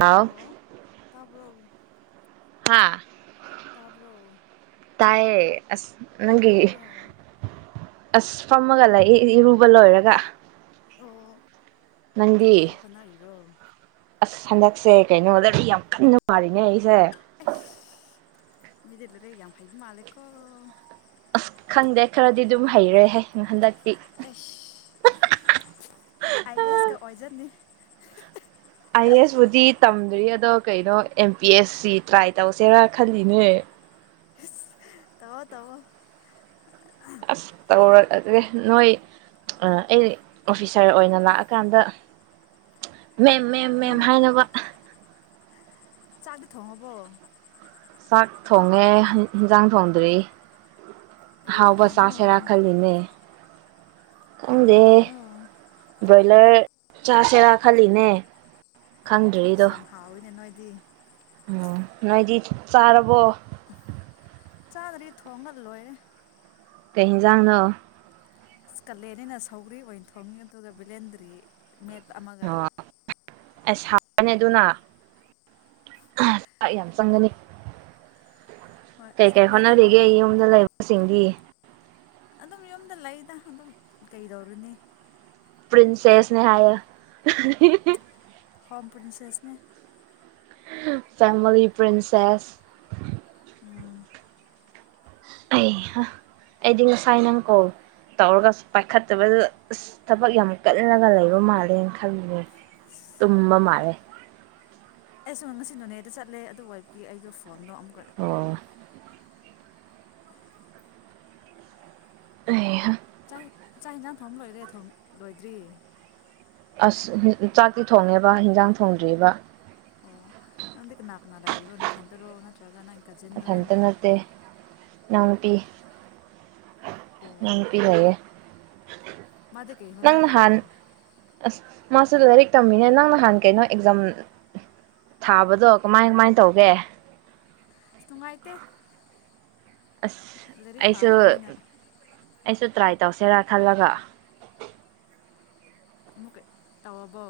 ꯍꯥꯎ hello ꯇꯥꯕ꯭ꯔꯣ ꯍꯥꯥ ꯇꯥꯕ꯭ꯔꯣ ꯇꯥꯏꯌꯦ ꯑꯁ ꯅꯪꯒꯤ ꯀꯩꯗꯧꯔꯤꯅꯣ ꯑꯁ ꯐꯝꯃꯒ ꯂꯩ ꯏꯔꯨꯕ ꯂꯣꯏꯔꯒ ꯑꯣ ꯀꯔꯤ ꯅꯪꯗꯤ ꯀꯔꯤ ꯍꯣꯠꯅꯔꯤꯔꯣ ꯑꯁ ꯍꯟꯗꯛꯁꯦ ꯀꯩꯅꯣꯗꯗꯤ ꯌꯥꯝ ꯀꯟꯅ ꯋꯥꯔꯤꯅꯦ ꯑꯩꯁꯦ ꯁꯦ ꯑꯩꯁ ꯃꯤꯗꯤ ꯂꯥꯢꯔꯤꯛ ꯌꯥꯝ ꯍꯩꯕ ꯃꯥꯂꯦꯀꯣ ꯑꯁ ꯈꯪꯗꯦ ꯈꯔꯗꯤ ꯑꯗꯨꯝ ꯍꯩꯔꯦꯍꯦ ꯍꯟꯗꯛ ꯑꯦꯁ ꯑꯥ ꯒꯁ ꯀ ꯑꯣꯏꯖꯅꯤ ꯑꯥꯏ ꯑꯦꯁꯕꯨꯗꯤ ꯇꯝꯗ꯭ꯔꯤ ꯑꯗꯣ ꯀꯩꯅꯣ M P S C try ꯇꯧꯁꯦꯔꯥ ꯈꯜꯂꯤꯅꯦ ꯇꯧꯑꯣ ꯇꯧꯑꯣ ꯑꯁ ꯇꯧꯔꯛꯑꯒꯦ ꯅꯣꯏ ꯑꯩ ꯑꯣꯐꯤꯁꯥꯔ ꯑꯣꯏꯅ ꯂꯥꯛꯑꯀꯥꯟꯗ ꯃꯦꯝ ꯃꯦꯝ ꯃꯦꯝ ꯅꯪ ꯍꯥꯏꯅꯕ ꯆꯥꯛꯗꯤ ꯊꯣꯡ ꯑꯕꯣ ꯆꯥꯛ ꯊꯣꯡꯉꯦ ꯏꯟꯁꯥꯡ ꯊꯣꯡꯗ꯭ꯔꯤ ꯀꯔꯤ ꯍꯥꯎꯕ ꯃꯊꯦꯜꯅꯣ ꯆꯥꯁꯦꯔꯥ ꯈꯜꯂꯤꯅꯦ ꯀꯔꯤ ꯈꯪꯗꯦꯍꯦ ꯃꯊꯦꯜꯅꯣ ꯂꯔ ꯆꯥꯁꯦꯔꯥ ꯈꯜꯂꯤꯅꯦ ꯁꯤ ꯈꯪꯗ꯭ꯔꯤꯗꯣ ꯌꯥꯝ ꯍꯥꯎꯢꯅ ꯅꯣꯢ ꯗꯤ ꯎꯝ ꯅꯣꯏꯗꯤ ꯆꯥꯔꯕꯣ ꯆꯥꯗ꯭ꯔꯤ ꯊꯣꯡꯉꯂꯣꯏꯔꯦ ꯀꯩ ꯍꯦꯟꯖꯥꯡꯅꯣ ꯀꯥꯂꯦꯟꯅꯤꯅ ꯁꯧꯒ꯭ꯔꯤ ꯑꯣꯏꯅ ꯊꯣꯡꯉꯤ ꯑꯗꯨꯒ ꯕꯤꯂꯦꯟꯗ꯭ꯔꯤ ꯃꯦꯠꯄ ꯑꯃꯒ ꯑꯣ ꯑꯁ ꯍꯥꯎꯕꯅꯤ ꯑꯗꯨꯅ ꯆꯥꯛ ꯌꯥꯝ ꯆꯪꯒꯅꯤ ꯍꯣꯏ ꯀꯩ ꯀꯩ ꯁꯧꯒ꯭ꯔꯤꯗꯤ ꯍꯥꯎꯋꯦ ꯍꯣꯠꯅꯔꯤꯒꯦ ꯑꯗꯨꯝ ꯌꯨꯝꯗ ꯂꯩꯕꯁꯤꯡꯗꯤ ꯑꯗꯨ ꯂꯩꯗ ꯑꯗꯨꯝ ꯀꯩꯗꯧꯔꯨꯅꯤ ꯄ꯭ꯔꯤꯟꯁꯦꯁꯅꯦ ꯍꯥꯏꯌꯣ [inaudible] ꯍꯣ ꯄ꯭ꯔꯤꯟꯁꯦꯁꯅꯦ ꯍꯥ ꯐꯦꯃꯥꯂꯤ ꯄ꯭ꯔꯤꯟꯁꯦꯁ ꯎꯝ ꯑꯩꯍꯥ ꯑꯩꯗꯤ ꯉꯁꯥꯏ ꯅꯪ ꯀꯣꯜ ꯇꯧꯔꯒ ꯁꯨꯛ ꯄꯥꯏꯈꯠꯇꯕꯗꯨꯗ ꯑꯁ ꯊꯕꯛ ꯌꯥꯝ ꯀꯜꯂꯒ ꯂꯩꯕ ꯃꯥꯜꯂꯦ ꯈꯟꯂꯤꯅꯦ ꯇꯨꯝꯕ ꯃꯥꯜꯂꯦ ꯑꯩꯁꯨ ꯉꯁꯤ ꯅꯣꯅꯦꯗ ꯆꯠꯂꯦ ꯑꯗꯨ ꯑꯣꯏꯕꯒꯤ ꯑꯩꯗꯣ ꯐꯣꯟꯗꯣ ꯑꯃꯨꯛꯀ ꯑꯣ ꯑꯩꯍꯥ ꯆꯥꯛ ꯆꯥꯛ ꯏꯟꯖꯥꯡ ꯊꯣꯡ ꯂꯣꯏꯔꯦ ꯊꯣꯡ ꯂꯣꯏꯗ꯭ꯔꯤ ꯑꯁ ꯆꯥꯛꯇꯤ ꯊꯣꯡꯉꯦꯕ ꯍꯦꯟꯖꯥꯡ ꯊꯣꯡꯗ꯭ꯔꯤꯕ ꯑꯣ ꯅꯪꯗꯤ ꯀꯅꯥꯀꯅꯥ ꯂꯩꯔꯤꯔꯣ ꯅꯊꯟꯗꯔꯣ ꯅꯠꯇ꯭ꯔꯒ ꯅꯪ ꯀꯖꯤꯟꯔꯣ ꯅꯪ ꯃꯊꯟꯇꯥ ꯅꯠꯇꯦ ꯢꯅꯥꯎꯅꯨꯄꯤ ꯑꯣ ꯑꯣ ꯢꯅꯥꯎꯅꯨꯄꯤ ꯂꯩꯌꯦ ꯃꯥꯗꯤ ꯀꯩ ꯅꯪ ꯍꯣꯠꯅꯔꯤꯔꯣ ꯅꯍꯥꯟ ꯑꯁ ꯃꯥꯁꯨ ꯂꯥꯏꯔꯤꯛ ꯇꯝꯃꯤꯅꯦ ꯅꯪ ꯅꯍꯥꯟ ꯀꯩꯅꯣ ꯑꯦꯛꯖꯥꯝ ꯊꯥꯕꯗꯣ ꯀꯃꯥꯏ ꯀꯃꯥꯏ ꯇꯧꯒꯦ ꯅꯨꯡꯉꯥꯏꯇꯦ ꯑꯁ ꯂꯥꯏꯔꯤꯛ ꯑꯩꯁꯨ ꯄꯥꯗꯕꯅꯤꯅ ꯑꯩꯁꯨ ꯇ꯭ꯔꯥꯏ ꯇꯧꯁꯦꯔꯥ ꯈꯜꯂꯒ ꯑꯃꯨꯛꯀ ꯇꯧꯔꯕꯣ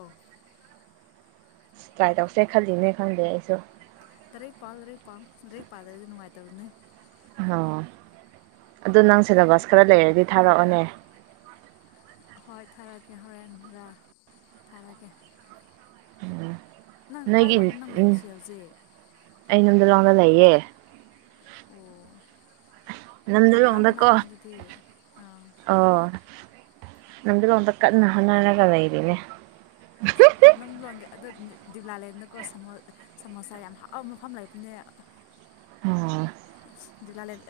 ꯑꯁ ꯇ꯭ꯔꯥꯏ ꯇꯧꯁꯦ ꯈꯜꯂꯤꯅꯦ ꯈꯪꯗꯦ ꯑꯩꯁꯨ ꯂꯥꯢꯔꯤꯛ ꯄꯥꯎ ꯂꯥꯢꯔꯤꯛ ꯄꯥꯎ ꯂꯥꯢꯔꯤꯛ ꯄꯥꯗ꯭ꯔꯗꯤ ꯅꯨꯡꯉꯥꯏꯇꯕꯅꯦ ꯑꯣ ꯑꯗꯨ ꯅꯪ ꯁꯦꯂꯕꯁ ꯈꯔ ꯂꯩꯔꯗꯤ ꯊꯥꯔꯛꯑꯣꯅꯦ ꯍꯣꯏ ꯊꯥꯔꯛꯑꯒꯦ ꯍꯣꯔꯦꯟꯔꯥ ꯊꯥꯔꯛꯑꯒꯦ ꯎꯝ ꯅꯪ ꯀꯥꯏ ꯅꯣꯏꯒꯤ ꯋꯥꯏꯗ ꯅꯪ ꯂꯩꯔꯤꯁꯤ ꯍꯧꯖꯤꯛ ꯑꯩ ꯅꯝꯗꯨꯂꯣꯡꯗ ꯂꯩꯌꯦ ꯑꯣ ꯅꯥꯒꯔꯝ ꯅꯝꯗꯂꯣꯡꯗꯀꯣ ꯃꯅꯥꯛꯅꯦ ꯑꯗꯨꯗꯤ ꯑꯥ ꯅꯝꯗꯨꯂꯣꯡꯗ ꯀꯟꯅꯥ ꯍꯣꯠꯅꯔꯒ ꯂꯩꯔꯤꯅꯦ ꯎꯍꯝ ꯅꯝꯗꯨꯂꯣꯡꯒꯤ ꯑꯗꯨ ꯗꯤꯎꯂꯥꯂꯦꯟꯗꯀꯣ ꯁꯃꯣ ꯁꯃꯣꯁꯥ ꯌꯥꯝ ꯍꯥꯎꯕ ꯃꯐꯝ ꯂꯩꯕꯅꯦ ꯑꯣ ꯗꯤꯎꯂꯥꯂꯦꯟ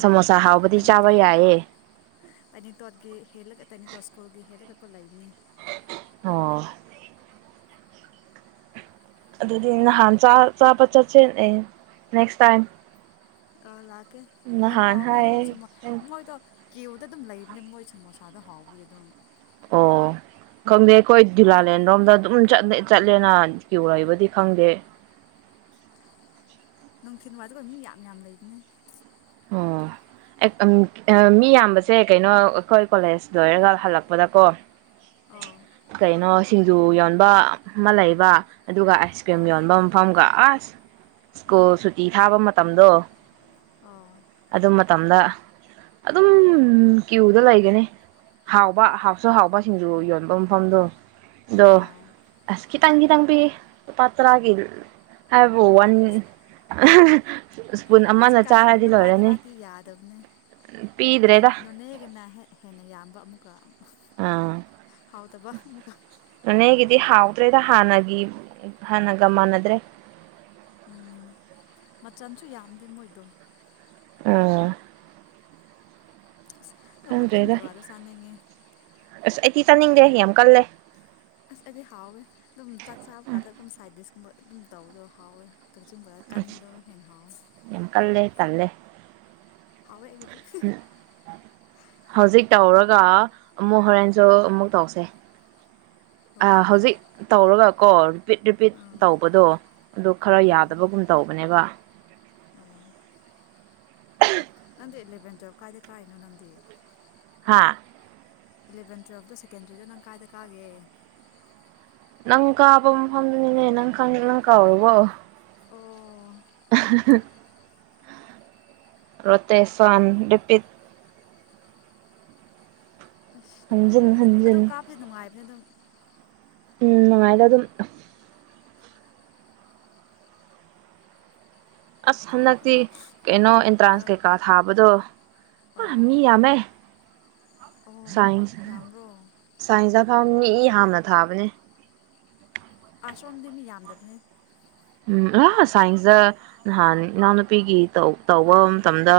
ꯁꯃꯣꯁꯥ ꯍꯥꯎꯕꯗꯤ ꯆꯥꯕ ꯌꯥꯏꯌꯦ ꯇꯅꯤꯇꯣꯠꯀꯤ ꯍꯦꯜꯂꯒ ꯇꯥꯢꯅꯤꯇꯣꯠꯁ ꯁꯀꯨ꯭ꯂꯒꯤ ꯍꯦꯜꯂꯒ ꯀꯣ ꯂꯩꯕꯅꯦ ꯑꯣ ꯑꯗꯨꯗꯤ ꯅꯍꯥꯟ ꯆꯥ ꯆꯥꯕ ꯆꯠꯁꯦꯅꯦ ꯅꯦꯛꯁ ꯇꯥꯏꯝ ꯑꯥ ꯂꯥꯠ ꯑꯦ ꯌꯥꯝ ꯅꯍꯥꯟ ꯍꯥꯎꯕꯅꯦ ꯑꯗꯣ ꯁꯥꯃꯣ ꯍꯥꯏꯌꯦ ꯃꯣꯏꯗꯣ ꯀꯤꯎꯗ ꯑꯗꯨꯝ ꯂꯩꯕꯅꯦ ꯃꯣꯏ ꯁꯃꯣꯁꯥꯗꯣ ꯍꯥꯎꯕꯒꯤ ꯑꯗꯨꯝ ꯑꯣ ꯈꯪꯗꯦ ꯑꯩꯈꯣꯏ ꯗꯤꯎꯂꯥꯂꯦꯟꯔꯣꯝꯗ ꯑꯗꯨꯝ ꯆꯠꯂꯦꯅ ꯀꯤꯎ ꯂꯩꯕꯗꯤ ꯈꯪꯗꯦ ꯅꯨꯡꯊꯤꯟ ꯋꯥꯢꯗ ꯃꯤ ꯌꯥꯝ ꯌꯥꯝ ꯂꯩꯕꯅꯦ ꯑꯣ ꯑꯦꯛ ꯑꯝ ꯑꯥ ꯃꯤ ꯌꯥꯝꯕꯁꯦ ꯀꯩꯅꯣ ꯑꯩꯈꯣꯏ ꯀꯣꯂꯦꯖ ꯂꯣꯏꯔꯒ ꯍꯜꯂꯛꯄꯗꯀꯣ ꯑꯣ ꯀꯩꯅꯣ ꯁꯤꯡꯖꯨ ꯌꯣꯟꯕ ꯑꯃ ꯂꯩꯕ ꯑꯗꯨꯒ ꯑꯥꯏꯁ ꯀ꯭ꯔꯤꯝ ꯑꯣ ꯌꯣꯟꯕ ꯃꯐꯝꯒ ꯑꯁ ꯁ꯭ꯀꯨꯜ ꯁꯨꯇꯤ ꯊꯥꯕ ꯃꯇꯝꯗꯣ ꯑꯣ ꯑꯗꯣ ꯃꯠ ꯃꯇꯝꯗ ꯑꯗꯨꯝ ꯀ꯭ꯌꯨꯗ ꯂꯩꯒꯅꯤ ꯍꯥꯎꯕ ꯍꯥꯎꯁꯨ ꯍꯥꯎꯕ ꯁꯤꯡꯖꯨ ꯌꯣꯟꯕ [unintelligible] ꯗꯣ ꯑꯣ ꯑꯁ ꯈꯤꯇꯪ ꯈꯤꯇꯪ ꯄꯤ ꯂꯨꯄꯥ ꯇ꯭ꯔꯥꯒꯤ ꯍꯥꯏꯕꯨ ꯋꯥꯟ ꯑꯁ ꯁ꯭ꯄꯨꯟ ꯑꯃꯅ ꯍꯧꯖꯤꯛꯀꯥꯟ ꯆꯥꯔꯗꯤ ꯁꯤꯡꯖꯨꯗꯣ ꯂꯨꯄꯥ ꯂꯣꯏꯔꯅꯤ ꯇꯔꯥꯗꯤ ꯌꯥꯗꯝꯅꯦ ꯅꯟ ꯄꯤꯗ꯭ꯔꯦꯗ ꯅꯣꯅꯦꯒꯅꯍꯦꯠ ꯍꯦꯟꯅ ꯌꯥꯝꯕ ꯑꯃꯨꯛꯀ ꯑꯥ ꯍꯥꯎ ꯇꯕ ꯑꯃꯨꯝꯀ ꯅꯣꯅꯦꯒꯤꯗꯤ ꯍꯥꯎꯗ꯭ꯔꯦꯗ ꯍꯥꯟꯅꯒꯤ ꯎ ꯍꯥꯟꯅꯒ ꯃꯥꯟꯅꯗ꯭ꯔꯦ ꯎꯝ ꯃꯆꯜꯁꯨ ꯌꯥꯝꯗꯦ ꯃꯣꯏꯗꯣ ꯑꯥ ꯑꯣ ꯀꯛꯆꯤꯡ ꯈꯪꯗ꯭ꯔꯦꯗ ꯕꯣꯔꯥꯗꯣ ꯆꯥꯅꯤꯡꯉꯦ ꯑꯁ ꯑꯩꯗꯤ ꯆꯥꯅꯤꯡꯗꯦ ꯌꯥꯝ ꯀꯜꯂꯦ ꯑꯁ ꯑꯩꯗꯤ ꯍꯥꯎꯋꯦ ꯑꯗꯨꯝ ꯆꯥꯛ ꯆꯥꯕ ꯀꯥꯗꯒꯨꯝꯕ ꯁꯥꯏꯗꯤꯁꯀꯨꯝꯕ ꯑꯗꯨꯝ ꯇꯧꯕꯗꯣ ꯍꯥꯎꯋꯦ ꯀꯛꯆꯤꯡ ꯕꯣꯔꯥ ꯀꯥꯟꯕꯗꯣ ꯍꯦꯟ ꯍꯥꯎꯋꯦ ꯌꯥꯝ ꯀꯜꯂꯦ ꯇꯜꯂꯦ ꯍꯥꯎꯋꯦ ꯑꯩꯒꯤꯗꯤ ꯍꯧꯖꯤꯛ ꯇꯧꯔꯒ ꯑꯃꯨꯛ ꯍꯣꯔꯦꯟꯁꯨ ꯑꯃꯨꯛ ꯇꯧꯁꯦ ꯑ ꯍꯣꯏ ꯍꯧꯖꯤꯛ ꯇꯧꯔꯒꯀꯣ ꯔꯤꯄꯤꯠ ꯔꯤꯄꯤꯠ ꯑꯥ ꯇꯧꯕꯗꯣ ꯑꯗꯨ ꯈꯔ ꯎꯝ ꯌꯥꯗꯕꯒꯨꯝ ꯇꯧꯕꯅꯦꯕ ꯑꯣ ꯅꯪꯗꯤ ꯏꯂꯕꯦꯟ ꯇ꯭ꯋꯦꯜ ꯀꯥꯏꯗ ꯀꯥꯏꯅꯣ ꯅꯪꯗꯤ ꯍꯥꯥ ꯏꯂꯚꯦꯟ ꯇ꯭ꯨꯋꯦꯜꯞꯇ ꯁꯦꯀꯦꯟꯗ꯭ꯔꯤꯗ ꯅꯪ ꯀꯥꯏꯗ ꯀꯥꯒꯦ ꯅꯪ ꯀꯥꯕ ꯃꯐꯝꯗꯨꯅꯤꯅꯦ ꯅꯪ ꯈꯪ ꯅꯪ ꯀꯥꯎꯔꯕꯣ ꯑꯣ ꯔꯣꯇꯦꯁꯟ ꯔꯤꯄꯤꯠ ꯑꯁ ꯅꯨꯡꯉꯥꯏꯔꯦ ꯍꯟꯖꯤꯟ ꯑꯁ ꯑꯗꯨ ꯍꯟꯖꯤꯟ ꯀꯥꯞꯄꯗꯤ ꯅꯨꯡꯉꯥꯏꯕꯅꯦ ꯑꯗꯨꯝ ꯎꯝ ꯅꯨꯉꯥꯏꯗ ꯑꯗꯨꯝ ꯑꯁ ꯍꯟꯗꯛꯇꯤ ꯅꯣꯏ ꯀꯩꯅꯣ ꯑꯦꯟꯇ꯭ꯔꯥꯟꯁ ꯀꯩꯀꯥ ꯊꯥꯕꯗꯣ ꯍ ꯑꯣ ꯃꯤ ꯌꯥꯝꯃꯦ ꯑꯣ ꯥꯁꯥꯏꯁ ꯌꯥꯝꯕ꯭ꯔꯣ ꯁꯥꯏꯁ ꯑꯞ [unintelligible] ꯁꯣꯝꯗꯤ ꯃꯤ ꯌꯥꯝꯗꯕꯅꯦ ꯎꯝ ꯑꯥ ꯁꯥꯏꯟꯁꯇ ꯅꯍꯥꯟ ꯏꯅꯥꯎꯅꯨꯄꯤꯒꯤ ꯇꯧ ꯇꯧꯕ ꯃꯇꯝꯗ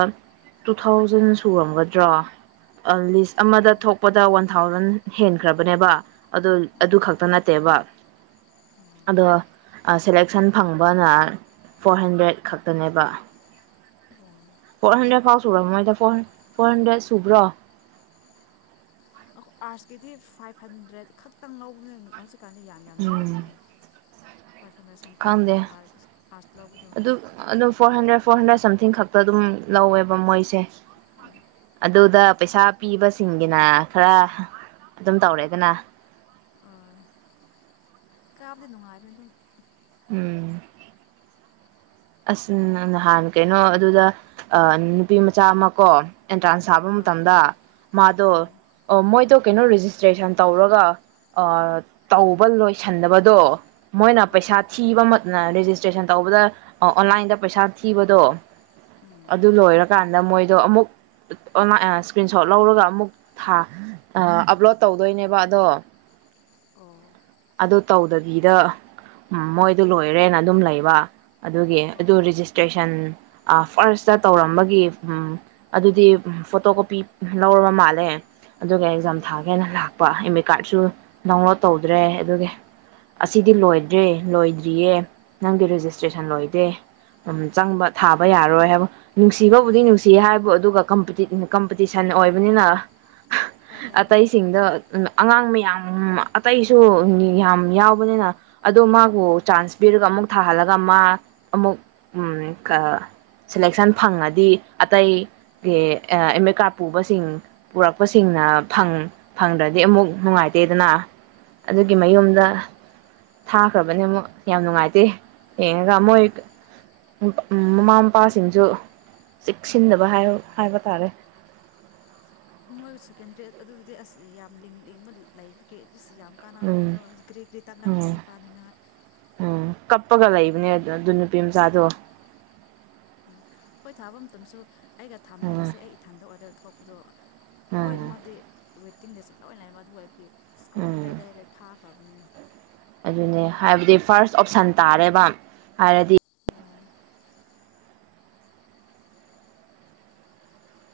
ꯇꯨ ꯊꯥꯎꯖꯟ ꯁꯨꯔꯝꯒꯗ꯭ꯔꯥ ꯑ ꯂꯤꯁ ꯑꯃꯗ ꯊꯣꯛꯄꯗ ꯋꯥꯟ ꯊꯥꯎꯖꯟ ꯍꯦꯟꯈ꯭ꯔꯕꯅꯦꯕ ꯑꯗꯨ ꯑꯗꯨ ꯑꯣ ꯈꯛꯇ ꯅꯠꯇꯦꯕ ꯑꯗꯣ [unintelligible] ꯁꯟ ꯐꯪꯕꯅ ꯐꯣꯔ ꯍꯟꯗ꯭ꯔꯦꯗ ꯈꯛꯇꯅꯦꯕ [inaudible] ꯐꯣꯔ ꯍꯟꯗ꯭ꯔꯦꯠ ꯐꯥꯎ ꯁꯨꯔꯝꯃꯣꯏꯗ ꯐꯣꯔ ꯍꯟꯗ꯭ꯔꯦꯠ ꯁꯨꯕ꯭ꯔꯣ ꯑꯩꯈꯣꯏ ꯑꯥꯔꯁꯀꯤꯗꯤ ꯐꯥꯏꯚ ꯍꯟꯗ꯭ꯔꯦꯗ ꯈꯛꯇꯪ ꯂꯧꯕꯅꯦ ꯍꯧꯖꯤꯛ ꯀꯥꯟꯗ ꯌꯥꯝ ꯌꯥꯝ ꯂꯧꯔꯕꯣ ꯎꯝ ꯄꯥꯔꯁꯟꯗ ꯁꯝꯊꯤꯡ ꯈꯛꯇꯅꯦ ꯈꯪꯗꯦ ꯑꯥꯔꯠꯁ ꯂꯧꯕꯗꯣ ꯑꯗꯨ ꯑꯗꯨꯝ four hundred four hundred something ꯈꯛꯇ ꯑꯗꯨꯝ ꯂꯧꯋꯦꯕ ꯃꯣꯏꯁꯦ ꯎꯝ ꯑꯗꯨꯗ ꯄꯩꯁꯥ ꯄꯤꯕꯁꯤꯡꯒꯤꯅ ꯈꯔ ꯑꯗꯨꯝ ꯇꯧꯔꯦꯗꯅ ꯀꯥꯕꯗꯤ ꯅꯨꯡꯉꯥꯏꯕꯅꯦ ꯑꯗꯨꯝ ꯎꯝ ꯑꯁ ꯅꯍꯥꯟ ꯀꯩꯅꯣ ꯑꯗꯨꯗ ꯅꯨꯄꯤ ꯃꯆꯥ ꯑꯃ ꯀꯣ ꯑꯦꯟꯇ꯭ꯔꯥꯟꯁ ꯊꯕ ꯑꯥ ꯃꯇꯝꯗ ꯃꯥꯗꯣ ꯎꯝ ꯑꯣ ꯃꯣꯏꯗꯣ ꯀꯩꯅꯣ ꯔꯦꯖꯤꯁꯇ꯭ꯔꯦꯁꯟ ꯇꯧꯔꯒ ꯇꯧꯕ ꯂꯣꯏꯁꯟꯗꯕꯗꯣ ꯃꯣꯏꯅ ꯑꯥ ꯄꯩꯁꯥ ꯊꯤꯕ ꯔꯦꯖꯤꯁꯇ꯭ꯔꯦꯁꯟ ꯇꯧꯕꯗ ꯑꯣꯟꯂꯥꯏꯟꯗ ꯄꯩꯁꯥ ꯊꯤꯕꯗꯣ ꯎꯝ ꯑꯗꯨ ꯂꯣꯏꯔꯀꯥꯟꯗ ꯃꯣꯏꯗꯣ ꯑꯃꯨꯛ ꯏꯁꯀ꯭ꯔꯤꯟ ꯁꯣꯠ ꯂꯧꯔꯒ ꯑꯃꯨꯛ ꯊꯥ ꯑꯞꯂꯣꯗ ꯇꯧꯗꯣꯏꯅꯦꯕ ꯑꯗꯣ ꯑꯣ ꯑꯗꯨ ꯇꯧꯗꯕꯤꯗ ꯃꯣꯏꯗꯨ ꯂꯣꯏꯔꯦꯅ ꯑꯗꯨꯝ ꯂꯩꯕ ꯑꯗꯨꯒꯤ ꯑꯗꯨ ꯑꯣ ꯔꯦꯖꯤꯁꯇ꯭ꯔꯦꯁꯟ ꯐꯥꯔꯁꯇ ꯇꯧꯔꯝꯕꯒꯤ ꯎꯝ ꯑꯗꯨꯗꯤ ꯎꯝ ꯐꯣꯇꯣ ꯀꯣꯄꯤ ꯎꯝ ꯂꯧꯔꯕ ꯃꯥꯜꯂꯦ ꯑꯗꯨꯒ ꯑꯦꯛꯖꯥꯝ ꯑꯣ ꯊꯥꯒꯦꯅ ꯂꯥꯛꯄ ꯑꯦꯗꯃꯤꯠ ꯀꯥꯔꯠꯁꯨ ꯗꯥꯎꯟꯂꯣꯗ ꯇꯧꯗ꯭ꯔꯦ ꯑꯗꯨꯒꯤ ꯑꯁꯤꯗꯤ ꯂꯣꯏꯗ꯭ꯔꯤ ꯂꯣꯏꯗ꯭ꯔꯤꯌꯦ ꯅꯪꯒꯤ ꯔꯦꯖꯤꯁ ꯇꯦꯁꯟ ꯂꯣꯢꯗꯦ ꯆꯪꯕ ꯊꯥꯕ ꯌꯥꯔꯣꯏ ꯍꯥꯏꯕ ꯅꯨꯡꯁꯤꯕꯕꯨꯗꯤ ꯅꯨꯡꯁꯤ ꯍꯥꯏꯕꯨ ꯑꯗꯨꯒ ꯀꯝꯄꯤꯇꯤꯠ ꯀꯝꯄꯤꯇꯤꯁꯟ ꯑꯣꯏꯕꯅꯤꯅ ꯎꯄꯥꯏ ꯂꯩꯇꯦ ꯑꯇꯩꯁꯤꯡꯗꯣ ꯑꯉꯥꯡ ꯃꯌꯥꯝ ꯑꯇꯩꯁꯨ ꯌꯥꯝ ꯌꯥꯎꯕꯅꯤꯅ ꯑꯗꯣ ꯃꯥꯕꯨ ꯆꯥꯟꯁ ꯄꯤꯔꯒ ꯑꯃꯨꯛ ꯊꯥꯍꯜꯂꯛ ꯑꯗꯨꯒ ꯃꯥ ꯑꯃꯨꯛ ꯁꯦꯂꯦꯛꯁꯟ ꯐꯪꯉꯗꯤ ꯑꯇꯩ ꯑꯦꯝ ꯑꯦ ꯀꯥꯔꯗ ꯄꯨꯕꯁꯤꯡ ꯄꯨꯔꯛꯄꯁꯤꯡꯅ ꯐꯪꯗ꯭ꯔꯗꯤ ꯑꯃꯨꯛ ꯅꯨꯡꯉꯥꯏꯇꯦꯗꯅ ꯑꯗꯨꯒꯤ ꯑꯥ ꯃꯌꯨꯝꯗ ꯊꯥꯈ꯭ꯔꯕꯅꯦ ꯑꯃꯨꯛ ꯌꯥꯝ ꯅꯨꯡꯉꯥꯏꯇꯦ ꯌꯦꯡꯉꯒ ꯃꯣꯏ ꯃꯃꯥ ꯃꯄꯥꯁꯤꯡꯁꯨ ꯆꯦꯛꯁꯤꯟꯗꯕ ꯍꯥꯏꯕ ꯇꯥꯔꯦ ꯃꯣꯏ ꯁꯦꯀꯦꯟ ꯗ꯭ꯔꯦꯗ ꯑꯗꯨꯗꯤ ꯑꯁ ꯌꯥꯝ ꯂꯤꯡ ꯂꯤꯡꯕ ꯂꯩꯕꯒꯤ ꯏꯁ ꯌꯥꯝ ꯀꯥꯟꯅꯕꯅꯦ ꯑꯗꯣ ꯎꯝ ꯒ꯭ꯔꯤꯒꯤꯔꯤ ꯇꯛꯂꯛꯅꯦ ꯎꯝ ꯀꯥꯅꯤꯡꯉꯥꯏ ꯎꯝ ꯀꯞꯄꯒ ꯂꯩꯕꯅꯦ ꯃꯆꯥꯗꯣ ꯎꯝ ꯎꯝ ꯍꯣꯏ ꯊꯥꯕ ꯃꯇꯝꯁꯨ ꯑꯩꯒ ꯎꯝ ꯊꯥꯃꯤꯅꯕꯁꯦ ꯑꯩ ꯏꯊꯟꯗ ꯑꯣꯔ ꯊꯣꯛꯄꯗꯣ ꯎꯝ ꯂꯣꯢꯅꯃꯗꯤ ꯋꯦꯇ ꯇꯤꯡꯗ ꯆꯠꯂ ꯂꯣꯏ ꯂꯩꯕ ꯑꯗꯨꯕꯨ ꯑꯦꯄ꯭ꯂꯤ ꯁ꯭ꯀꯨꯜ ꯎꯝ ꯑꯇꯩ ꯑꯇꯩꯗ ꯊꯥ ꯐꯕꯅꯦ ꯑꯗꯨꯅꯦ ꯍꯥꯏꯕꯗꯤ ꯐꯥꯔꯁ ꯑꯣꯞꯁꯟ ꯇꯥꯔꯦꯕ ꯍꯥꯏꯔꯗꯤ ꯑꯣ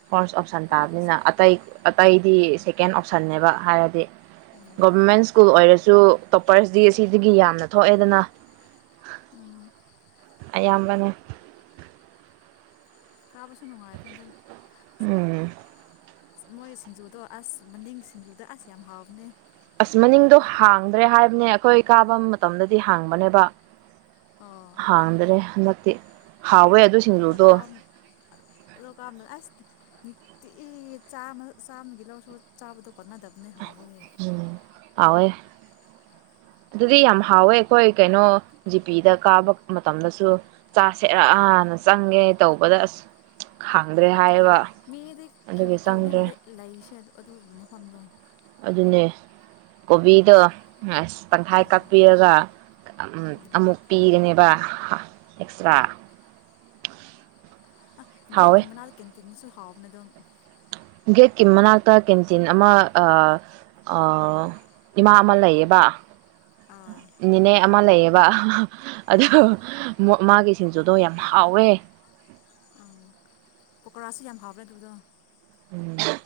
ꯐꯥꯔꯁ ꯑꯣꯞꯁꯟ ꯈꯪꯗꯦ ꯇꯥꯕꯅꯤꯅ ꯑꯇꯩ ꯑꯇꯩꯗꯤ ꯁꯦꯀꯦꯟ ꯑꯣꯞꯁꯟꯅꯦꯕ ꯍꯥꯏꯔꯗꯤ ꯎꯝ ꯒꯣꯚꯔꯃꯦꯟ ꯁ꯭ꯀꯨꯜ ꯑꯣꯏꯔꯁꯨ ꯇꯣꯄꯔꯁꯗꯤ ꯑꯁꯤꯗꯒꯤ ꯌꯥꯝꯅ ꯊꯣꯛꯑꯦꯗꯅ ꯎꯝ ꯑꯌꯥꯝꯕꯅꯦ ꯀꯥꯕꯁꯨ ꯅꯨꯡꯉꯥꯏꯕꯅꯤ ꯑꯗꯨꯝ ꯎꯝ ꯑꯁ ꯃꯣꯏꯒꯤ ꯁꯤꯡꯖꯨꯗꯣ ꯑꯁ ꯃꯅꯤꯡ ꯁꯤꯡꯖꯨꯗꯣ ꯑꯁ ꯌꯥꯝ ꯍꯥꯎꯕꯅꯦ ꯑꯁ ꯃꯅꯤꯡꯗꯣ ꯍꯥꯡꯗ꯭ꯔꯦ ꯍꯥꯏꯕꯅꯦ ꯑꯩꯈꯣꯏ ꯀꯥꯕ ꯃꯇꯝꯗꯗꯤ ꯍꯥꯡꯕꯅꯦꯕ ꯑꯣ ꯍꯥꯡꯗ꯭ꯔꯦ ꯅ ꯇꯤ ꯑꯩꯈꯣꯏ ꯀꯥꯝ ꯑꯗꯨ ꯀꯥꯝ ꯃꯇꯝꯗ ꯑꯁ ꯅꯨꯡꯇꯤꯒꯤ ꯆꯥꯃ ꯆꯥꯝꯃꯒꯤ ꯂꯧꯔꯁꯨ ꯆꯥꯕꯗꯣ ꯀꯣꯟꯅꯗꯕꯅꯦ ꯍꯥꯎꯕꯒꯤ ꯎꯝ ꯍꯥꯎꯋꯦ ꯑꯗꯨꯗꯤ ꯌꯥꯝ ꯍꯥꯎꯋꯦ ꯑꯩꯈꯣꯏ ꯀꯩꯅꯣ ꯖꯤꯄꯤꯗ ꯀꯥꯕ ꯃꯇꯝꯗꯁꯨ ꯆꯥ ꯁꯦꯔꯥꯅ ꯆꯪꯉꯦ ꯇꯧꯕꯗ ꯑꯁ ꯍꯥꯡꯗ꯭ꯔꯦ ꯃꯤꯗꯤ ꯀ꯭ꯌꯨ ꯀ꯭ꯌꯨꯅꯦ ꯂꯦ ꯂꯩꯔꯤꯁꯦ ꯑꯗꯨ ꯃꯐꯝꯗꯣ ꯑꯗꯨꯅꯦ ꯀꯣꯕꯤꯗꯣ ꯑꯁ ꯇꯪꯈꯥꯏ ꯑꯥ ꯀꯛꯄꯤꯔꯒ ꯑꯝ ꯎꯝ ꯑꯃꯨꯛ ꯄꯤꯒꯅꯦꯕ ꯑꯦꯛꯁꯇ꯭ꯔꯥ ꯑ ꯒꯦꯠꯀꯤ ꯍꯥꯎꯋꯦ ꯃꯅꯥꯛꯗ ꯀꯦꯟꯇꯤꯟꯁꯨ ꯍꯥꯎꯕꯅꯦ ꯗꯣ ꯒꯦꯠꯀꯤ ꯃꯅꯥꯛꯇ ꯀꯦꯟꯇꯤꯟ ꯑꯃ ꯑ ꯑ ꯏꯃꯥ ꯑꯃ ꯂꯩꯌꯦꯕ ꯑꯥ ꯅꯤꯅꯦ ꯑꯃ ꯂꯩꯌꯦꯕ ꯍ ꯍ ꯑꯗꯣ ꯑꯥ ꯃꯣ ꯃꯥꯒꯤ ꯁꯤꯡꯖꯨꯗꯣ ꯌꯥꯝ ꯍꯥꯎꯋꯦ ꯎꯝ ꯄꯥꯀꯣꯔꯥꯁꯨ ꯌꯥꯝ ꯍꯥꯎꯕꯅꯦ ꯑꯗꯨꯒꯤꯗꯣ ꯎꯝ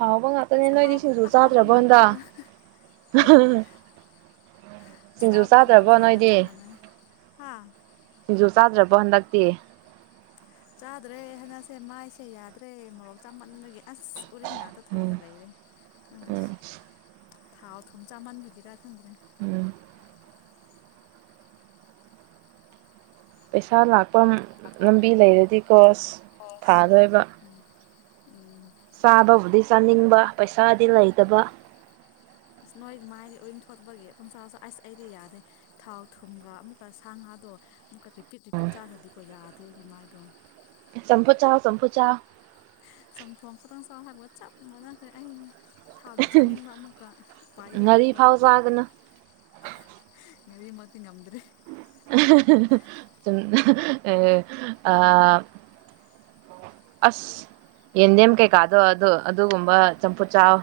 ꯍꯥꯎꯕ ꯉꯥꯛꯇꯅꯦ ꯅꯣꯏꯗꯤ ꯑꯍꯥꯎꯕ ꯁꯤꯡꯖꯨ ꯑꯍꯥꯎꯕ ꯆꯥꯗ꯭ꯔꯕꯣ ꯍꯟꯗꯛ ꯉꯥꯛꯇꯪ ꯑ ꯍ ꯍ ꯁꯤꯡꯖꯨ ꯆꯥꯕꯗ ꯆꯥꯗ꯭ꯔꯕꯣ ꯉꯥꯎꯖꯩꯒ ꯅꯣꯏꯗꯤ ꯆꯞ ꯃꯥꯟꯅꯩ ꯍꯥ ꯁꯤꯡꯖꯨ ꯆꯥꯗ꯭ꯔꯕꯣ ꯍꯟꯗꯛꯇꯤ ꯆꯥꯗ꯭ꯔꯦ ꯍꯟꯗꯛꯁꯦ ꯃꯥꯏꯁꯦ ꯌꯥꯗ꯭ꯔꯦ ꯃꯣꯔꯣꯛ ꯆꯥꯃꯟꯕꯒꯤ ꯑꯁ ꯎꯔꯤꯡ ꯉꯥꯛꯇ ꯊꯣꯛꯑꯒ ꯎꯝ ꯂꯩꯔꯦ ꯈꯪꯗꯦꯁ ꯎꯝ ꯊꯥꯎ ꯊꯨꯝ ꯆꯥꯃꯟꯕꯒꯤꯔ ꯈꯪꯗ꯭ꯔꯦ ꯎꯝ ꯄꯩꯁꯥ ꯂꯥꯛ ꯄꯝ ꯂꯝꯕꯤ ꯂꯩꯔꯗꯤꯀꯣ ꯑꯁ ꯐꯥꯗꯣꯏꯕ ꯎꯝ ꯎꯝ ꯆꯥꯕꯕꯨꯗꯤ ꯆꯥꯅꯤꯡꯕ ꯄꯩꯁꯥꯗꯤ ꯂꯩꯇꯕ ꯑꯁ ꯅꯣꯏ ꯃꯥꯏꯗꯤ ꯎꯔꯤꯡ ꯊꯣꯛꯇꯕꯒꯤ ꯄꯪꯆꯥꯁꯨ ꯑꯁ ꯑꯩꯗꯤ ꯌꯥꯗꯦ ꯊꯥꯎ ꯊꯨꯝꯒ ꯑꯃꯨꯛꯀ ꯁꯥ ꯉꯥꯗꯣ ꯑꯃꯨꯀ ꯄꯤꯠ ꯔꯤꯄꯤꯠ ꯆꯥꯈ꯭ꯔꯗꯤꯀꯣ ꯌꯥ ꯑꯩꯒꯤ ꯃꯥꯏꯗꯣ ꯆꯝꯐꯨꯠ ꯆꯥꯎ ꯆꯝꯐꯨꯠ ꯆꯥꯎ ꯁꯨꯝ ꯊꯣꯡꯁ ꯊꯣꯡꯁ ꯍꯥꯏꯕ ꯆꯞ ꯃꯥꯟꯅꯈ꯭ꯔꯦ ꯑꯩ ꯊꯥꯎꯗꯤ ꯆꯥꯅꯤꯡꯕ ꯑꯃꯨꯛꯀ ꯎꯄꯥꯏꯗꯤ ꯉꯥꯔꯤ ꯂꯩꯇꯕ ꯐꯥꯎ ꯆꯥꯒꯅꯨ ꯉꯥꯔꯤꯃꯛꯇꯤ ꯉꯝꯗ꯭ꯔꯦ ꯑꯍ ꯑꯍ ꯑꯍ ꯆꯨꯝ ꯑ ꯑꯥ ꯑꯁ ꯌꯦꯟꯗꯦꯝ ꯀꯩꯀꯥꯗꯣ ꯑꯗꯣ ꯑꯗꯨꯒꯨꯝꯕ ꯆꯝꯐꯨꯠ ꯆꯥꯎꯑꯣ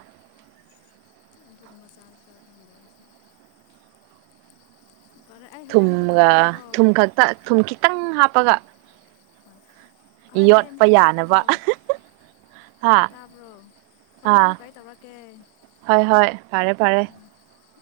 ꯑꯗꯨꯒꯨꯝꯕ ꯆꯥꯁꯤꯔꯥ ꯈꯪꯗ꯭ꯔꯦ ꯑꯩꯁꯨ ꯐꯔꯦ ꯑꯩ ꯍꯣꯔꯦꯟ ꯑꯃꯨꯛꯀ ꯊꯨꯝꯒ ꯇꯧꯔꯛꯀꯦꯀꯣ ꯊꯨꯝ ꯈꯛꯇ ꯊꯨꯝ ꯈꯤꯇꯪ ꯍꯥꯞꯄꯒ ꯑꯥ ꯍꯣꯔꯦꯟ ꯑꯩ ꯌꯣꯠꯄ ꯑꯃꯨꯛꯀ ꯇꯧꯔꯛꯀꯦꯀꯣ ꯌꯥꯅꯕ ꯍꯥ ꯇꯥꯕ꯭ꯔꯣ ꯍꯣꯔꯦꯟ ꯑꯥ ꯑꯃꯨꯛꯀ ꯑꯩ ꯇꯧꯔꯛꯀꯦ ꯍꯣꯏ ꯍꯣꯏ ꯐꯔꯦ ꯐꯔꯦ ꯑꯥ